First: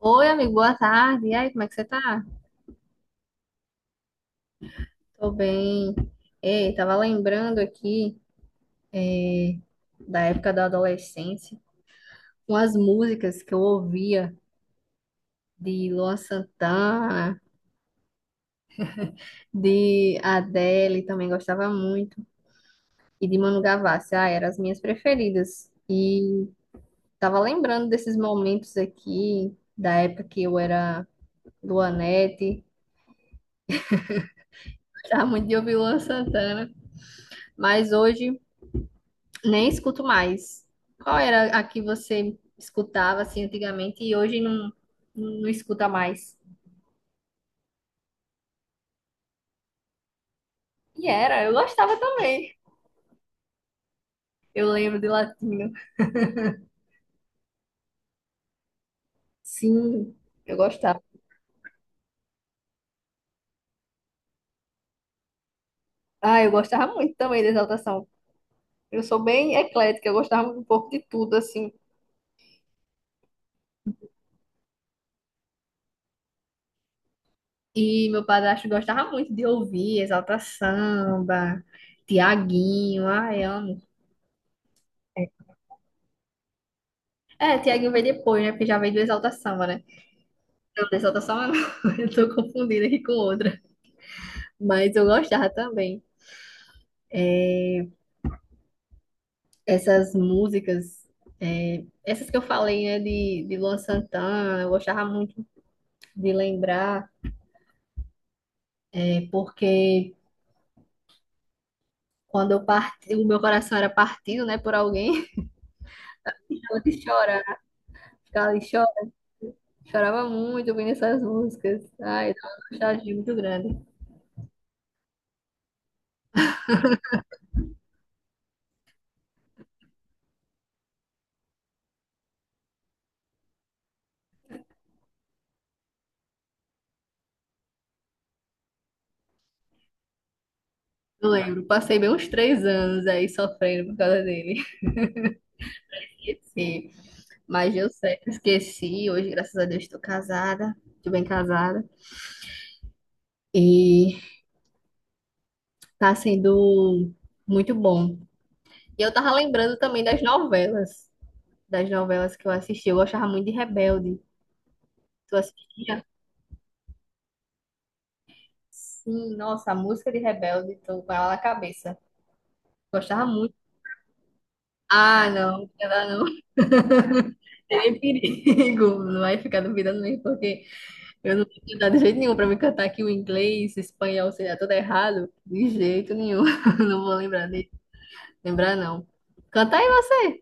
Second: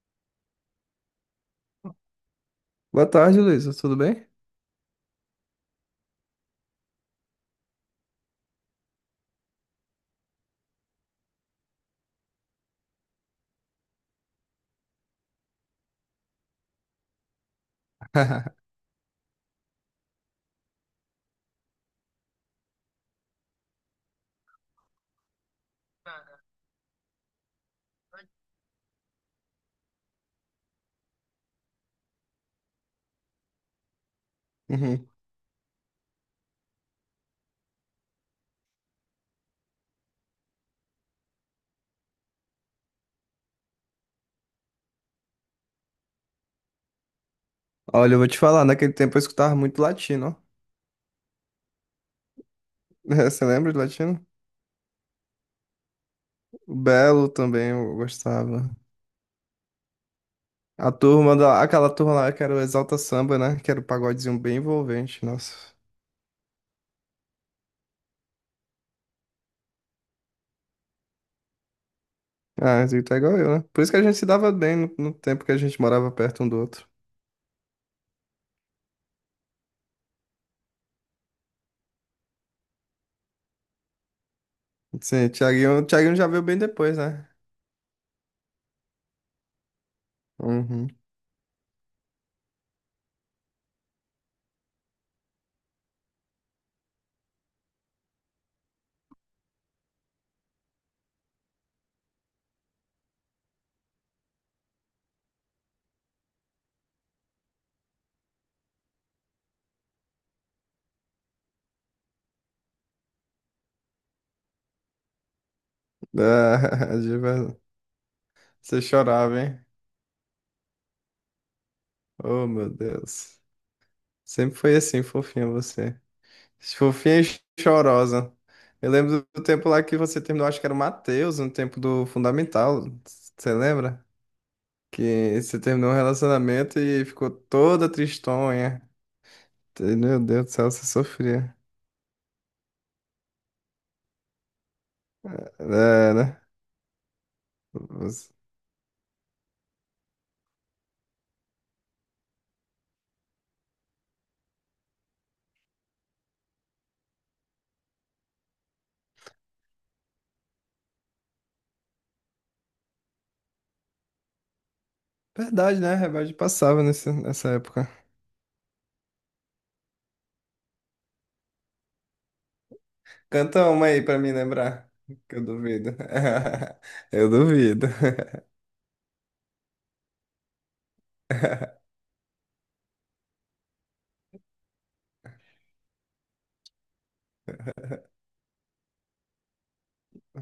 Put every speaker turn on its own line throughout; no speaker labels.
Oi, amigo, boa tarde. E aí, como é que você tá?
Boa tarde, Luísa. Tudo bem?
Tô bem. Ei, tava lembrando aqui é, da época da adolescência, umas músicas que eu ouvia de Luan Santana, de Adele, também gostava muito, e de Manu Gavassi. Ah, eram as minhas preferidas. E tava lembrando desses momentos aqui, da época que eu era Luanete,
Uhum.
gostava muito de ouvir Luan Santana, mas hoje nem escuto mais. Qual era a que você escutava assim antigamente e hoje não, não escuta mais?
Olha, eu vou te falar, naquele tempo eu escutava muito latino, ó.
E era, eu gostava também.
Você lembra de latino?
Eu lembro de Latino.
O Belo também eu gostava.
Sim, eu
A
gostava.
turma da... Aquela turma lá que era o Exalta Samba, né? Que era o pagodezinho bem envolvente, nossa.
Ah, eu gostava muito também de Exaltação. Eu sou bem eclética, eu gostava um pouco de tudo, assim.
Ah, você tá igual eu, né? Por isso que a gente se dava bem no tempo que a gente morava perto um do outro.
E meu padrasto gostava muito de ouvir Exalta Samba, Tiaguinho, ai, amo.
Sim, o Thiaguinho já veio bem depois, né?
É, Tiaguinho veio depois, né? Porque já veio do Exalta Samba, né? Não,
Uhum.
do Exalta Samba não. Eu tô confundida aqui com outra. Mas eu gostava também. Essas músicas, essas que eu falei, né, de Luan Santana, eu gostava muito de lembrar, porque quando eu parti, o meu coração era partido, né, por alguém,
Ah,
ela que
de
chora,
verdade.
ficava ali
Você
chorando,
chorava, hein?
chorava muito ouvindo essas músicas. Ai, dava
Oh, meu
uma nostalgia muito
Deus.
grande.
Sempre foi assim, fofinho você. Fofinha e chorosa. Eu lembro do tempo lá que você terminou, acho que era o Matheus, no tempo do Fundamental. Você lembra? Que você terminou um relacionamento e ficou toda tristonha. Meu Deus do céu, você
Eu
sofria.
lembro, passei bem uns 3 anos aí sofrendo por causa dele.
É, né?
Esqueci, mas eu sei,
Você...
esqueci, hoje, graças a Deus, estou casada, estou bem casada. E tá sendo muito bom. E eu tava lembrando também das novelas que eu assisti. Eu gostava muito de Rebelde. Tu
Verdade, né?
assistia?
Rebelde passava nessa época.
Sim, nossa, a música de Rebelde, tô com ela na cabeça. Gostava muito.
Canta uma aí pra me lembrar.
Ah,
Que eu
não,
duvido.
ela não
Eu duvido.
tem perigo. Não vai ficar duvidando mesmo, porque eu não tenho cuidado de jeito nenhum pra me cantar aqui o inglês, espanhol, sei lá, tudo errado. De jeito nenhum. Não vou lembrar de lembrar, não. Canta aí você.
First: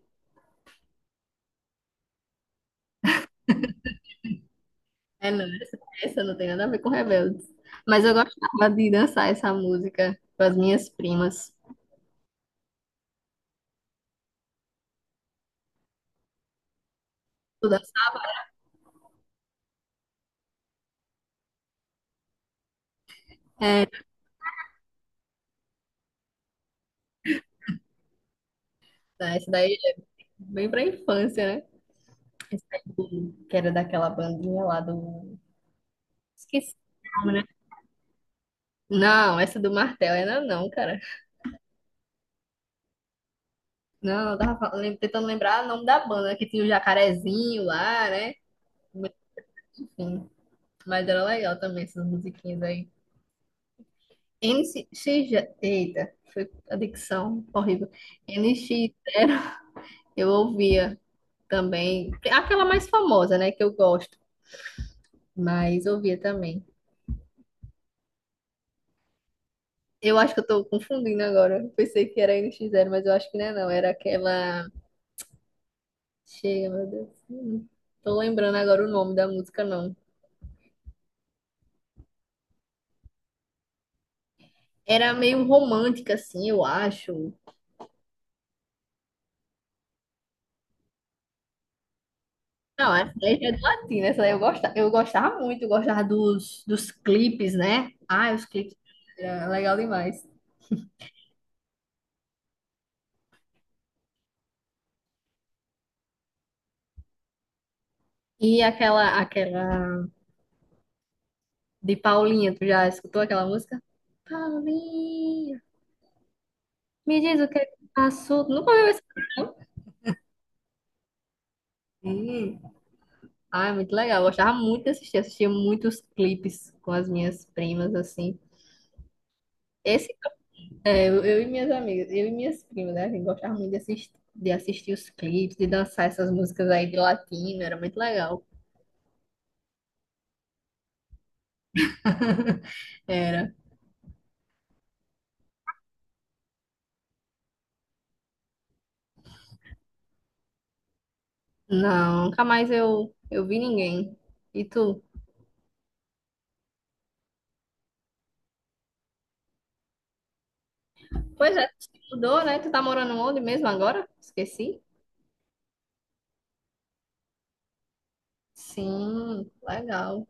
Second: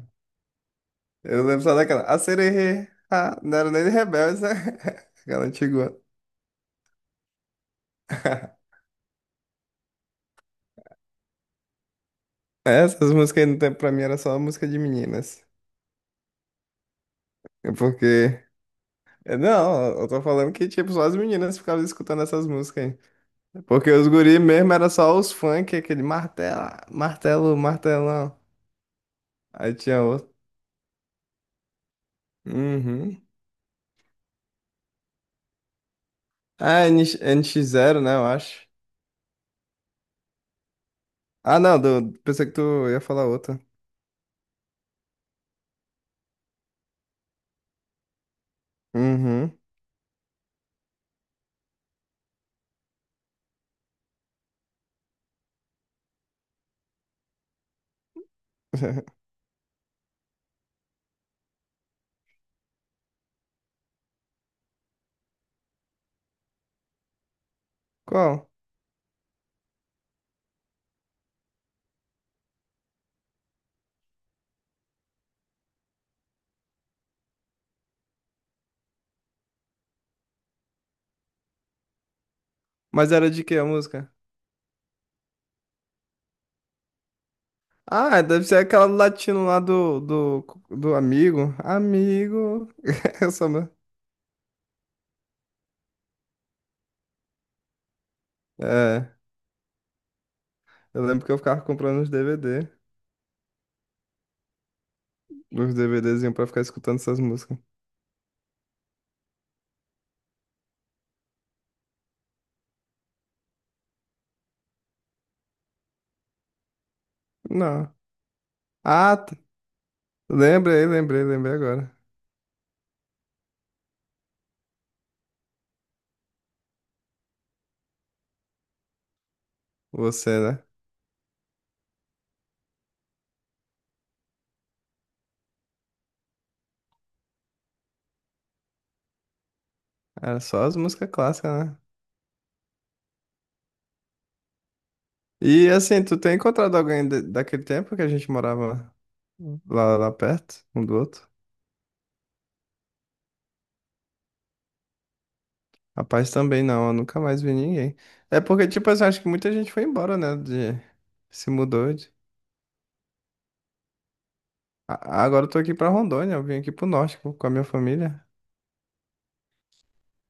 Eu lembro só daquela. A sererê. Ah, não era nem de Rebeldes, né?
É, não,
Aquela
essa,
antiga.
essa não tem nada a ver com Rebeldes. Mas eu gostava de dançar essa música com as minhas primas.
É, essas músicas não tem pra mim, era só música de meninas.
Tu
É
dança-
porque... é, não, eu tô falando que, tipo, só as meninas ficavam escutando essas músicas aí. É
É,
porque os guri mesmo era só os funk, aquele martelo, martelo, martelão.
tá, essa daí
Aí
é
tinha outro.
bem pra infância, né? Essa
Uhum.
aí, que era daquela bandinha lá do. Esqueci
Ah, NX,
o nome, né?
nx zero né, eu acho.
Não, essa do martelo ainda não, cara.
Ah, não, do- pensei que tu ia falar outra.
Não, eu tentando lembrar o nome da banda, que tinha o jacarezinho lá, né?
Uhum.
Enfim, mas era legal também essas musiquinhas aí. N NX, eita, foi a dicção horrível. N X eu ouvia também. Aquela mais famosa, né? Que eu gosto. Mas ouvia também.
Qual?
Eu acho que eu tô confundindo agora. Eu pensei que era NX Zero, mas eu acho que não é não. Era aquela. Chega, meu Deus. Não tô lembrando agora o nome da música, não.
Mas era de que a música?
Era meio romântica, assim, eu acho.
Ah, deve ser aquela do latino lá do amigo. Amigo.
Não, essa aí
Essa,
é do
né?
latino. Essa aí eu gostava muito. Eu gostava dos clipes, né? Ah, os clipes.
É.
Era legal demais.
Eu lembro que eu ficava comprando os DVD, os DVDzinhos pra ficar escutando essas músicas.
E aquela de Paulinha, tu já escutou aquela música? Paulinha, me diz o que é que
Não.
passou. Tu nunca ouviu essa?
Ah, t- lembrei agora.
Hum. Ah, é muito legal. Eu gostava muito de assistir. Assistia muitos clipes com as minhas primas, assim. Esse,
Você, né?
eu e minhas amigas, eu e minhas primas, né? A gente gostava muito de assistir os clipes, de dançar essas músicas aí de latino. Era muito legal.
Era só as músicas clássicas, né?
Era.
E assim, tu tem encontrado alguém de- daquele tempo que a gente morava lá perto, um do outro?
Não, nunca mais eu vi ninguém. E tu?
Rapaz, também não, eu nunca mais vi ninguém. É porque, tipo assim, acho que muita gente foi embora, né? De... Se
Pois é, tu
mudou
se
de...
mudou, né? Tu tá morando onde mesmo agora? Esqueci.
Agora eu tô aqui pra Rondônia, eu vim aqui pro norte com a minha família.
Sim, legal.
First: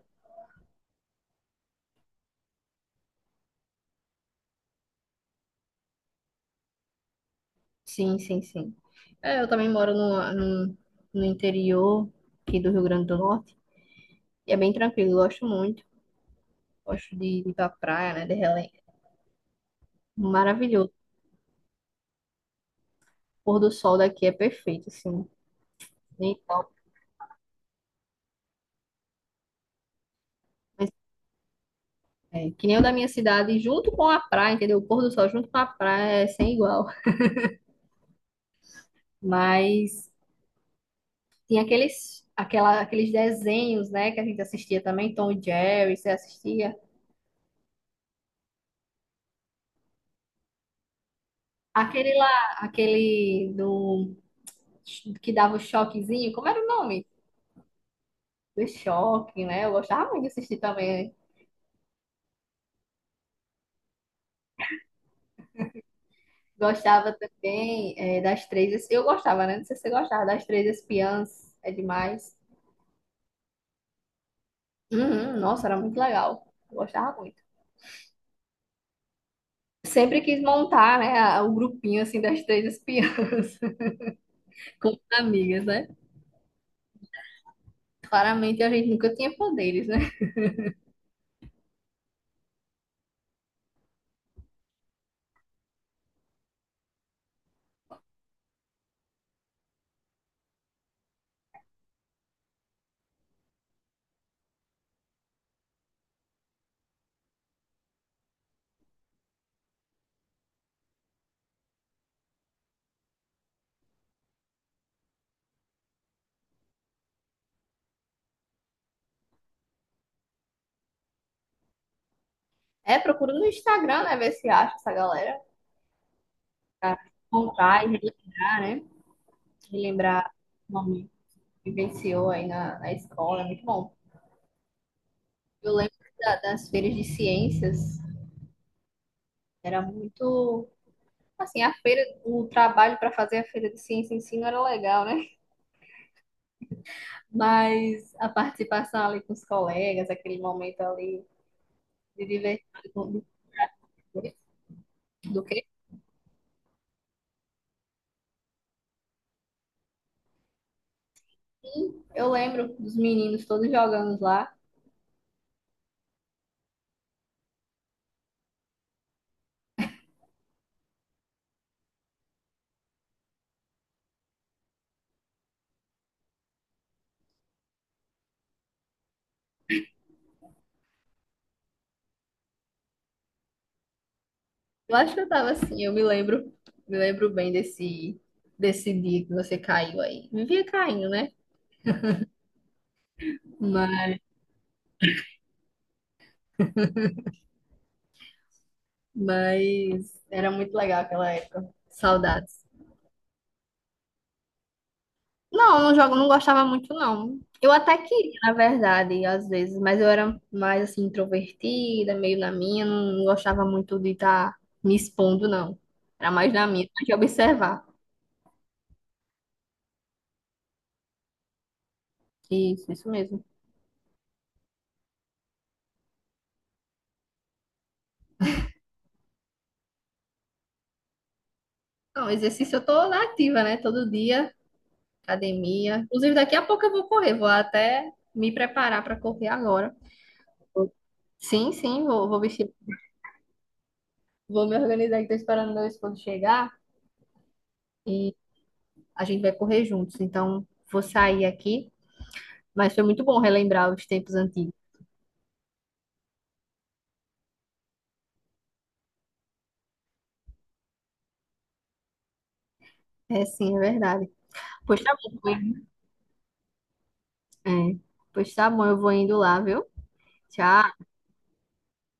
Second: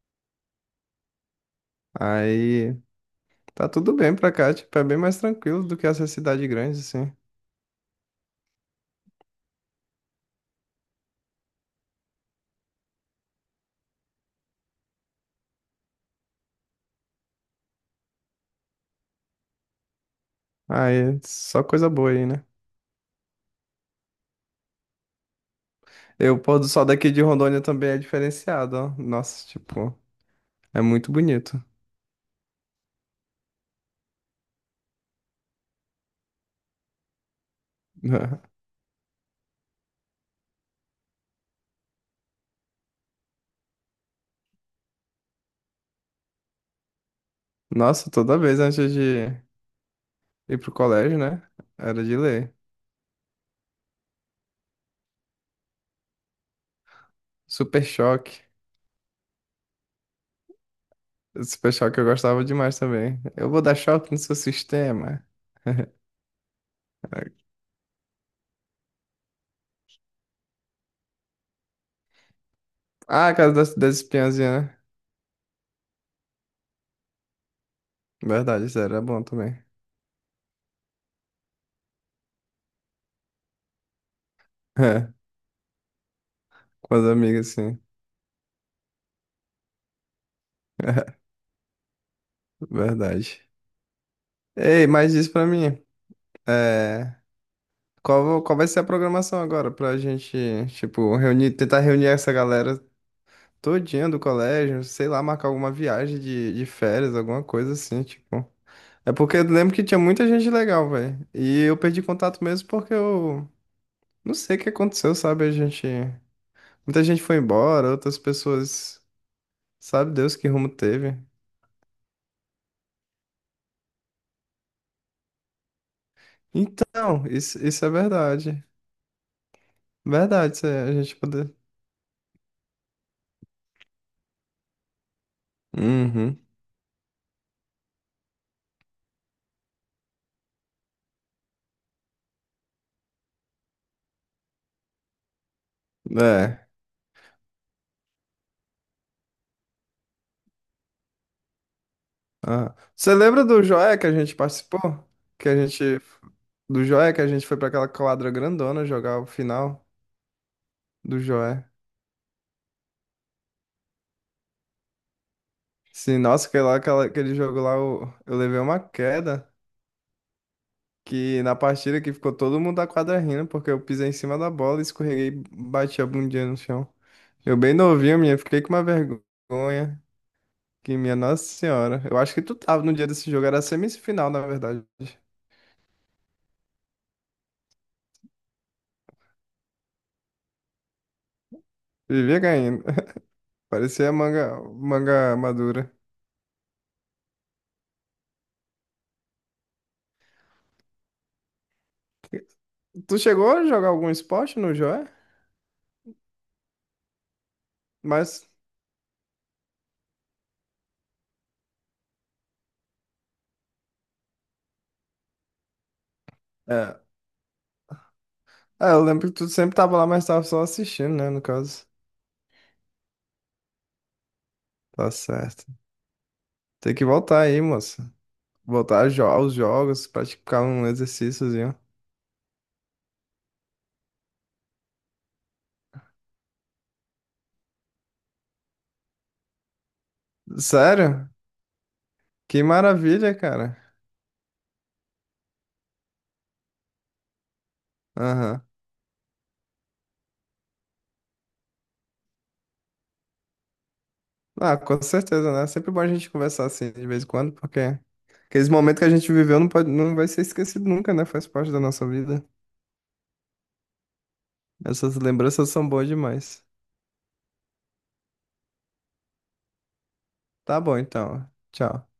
Aí. Tá tudo bem pra cá, tipo, é bem mais tranquilo do que essa cidade grande, assim.
Sim, sim, sim. É, eu também moro no, no interior aqui do Rio Grande do Norte. E é bem tranquilo, gosto muito. Gosto de ir pra praia, né? De relé. Maravilhoso.
Aí, só coisa boa aí, né?
O pôr do sol daqui é perfeito, assim.
E
Nem
o pôr do
top,
sol daqui de Rondônia também é diferenciado, ó. Nossa, tipo, é
mas
muito bonito.
é, que nem o da minha cidade, junto com a praia, entendeu? O pôr do sol junto com a praia é sem igual. Mas tem aqueles desenhos, né? Que a gente assistia também, Tom e Jerry, você assistia.
Nossa, toda vez antes de ir pro colégio, né? Era
Aquele
de ler.
lá, aquele do que dava o choquezinho, como era o nome?
Super choque.
Do Choque, né? Eu gostava muito de assistir também.
Super choque eu gostava demais também. Eu vou dar choque no seu sistema.
Gostava também é, das Três. Eu gostava, né? Não sei se você gostava das Três Espiãs. É demais.
Ah, a casa das espiãzinhas, né?
Uhum, nossa, era muito legal. Eu gostava muito.
Verdade, isso era bom também.
Sempre quis montar, né, o grupinho assim das Três Espiãs com as amigas, né?
Com as amigas, sim.
Claramente a gente nunca tinha poderes, né?
Verdade. Ei, mas diz pra mim, é, qual vai ser a programação agora pra gente, tipo, reunir, tentar reunir essa galera todinha do colégio, sei lá, marcar alguma viagem de férias, alguma coisa assim, tipo. É porque eu lembro que tinha muita gente legal, velho. E eu perdi contato mesmo porque eu não sei o que aconteceu, sabe? A gente, muita gente foi embora, outras pessoas, sabe Deus que rumo teve.
É, procura no Instagram, né, ver se acha essa galera pra
Então,
montar
isso
e
é
relembrar,
verdade.
né? Relembrar
Verdade, isso
o
é- a
momento
gente poder.
que vivenciou aí na escola, é muito bom. Eu lembro
Uhum.
das feiras de ciências, era muito. Assim, a feira, o trabalho para fazer a feira de ciência em si não era legal, né?
É.
Mas a participação ali com os colegas, aquele momento ali de divertir.
Ah. Você
Do,
lembra do Joia que a gente participou?
do
Que a
quê?
gente... Do Joia que a gente foi pra aquela quadra grandona jogar o final do Joia.
Eu lembro dos meninos todos jogando lá.
Sim, nossa, que lá, aquela, aquele jogo lá, eu levei uma queda. Que na partida que ficou todo mundo da quadra rindo, porque eu pisei em cima da bola, escorreguei e bati a bundinha no chão. Eu bem novinho, minha, fiquei com uma vergonha. Que minha Nossa Senhora. Eu acho que tu tava no dia desse jogo, era semifinal, na verdade.
Eu acho que eu tava assim, me lembro bem desse dia que você caiu aí. Vivia caindo, né?
Vivia ganhando. Parecia
Mas,
manga, manga madura.
mas era muito legal aquela época. Saudades.
Tu chegou a jogar algum esporte no Joé?
Não, não jogo, não gostava muito, não. Eu até queria,
Mas,
na verdade, às vezes, mas eu era mais assim, introvertida, meio na minha, não gostava muito de estar me expondo, não. Era mais na minha, mais
é,
de observar.
é, eu lembro que tu sempre tava lá, mas tava só assistindo, né, no caso.
Isso mesmo.
Tá certo. Tem que voltar aí, moça. Voltar a jo- aos jogos, praticar um exercíciozinho.
Não, exercício eu tô na ativa, né? Todo dia, academia. Inclusive, daqui a pouco eu vou correr, vou até me preparar para correr agora.
Sério?
Sim, sim, vou
Que
vestir,
maravilha, cara.
vou me organizar, que tô esperando meu esposo chegar e
Aham.
a gente vai correr juntos. Então, vou sair aqui. Mas foi muito bom relembrar os tempos antigos.
Ah, com certeza, né? Sempre bom a gente conversar assim de vez em quando, porque aqueles momentos que a gente viveu não pode, não vai ser esquecido nunca, né? Faz parte da nossa vida.
É, sim, é verdade. Pois tá
Essas
bom, eu vou
lembranças são
indo-
boas demais.
é. Pois tá bom, eu vou indo lá, viu?
Tá bom,
Tchau.
então. Tchau.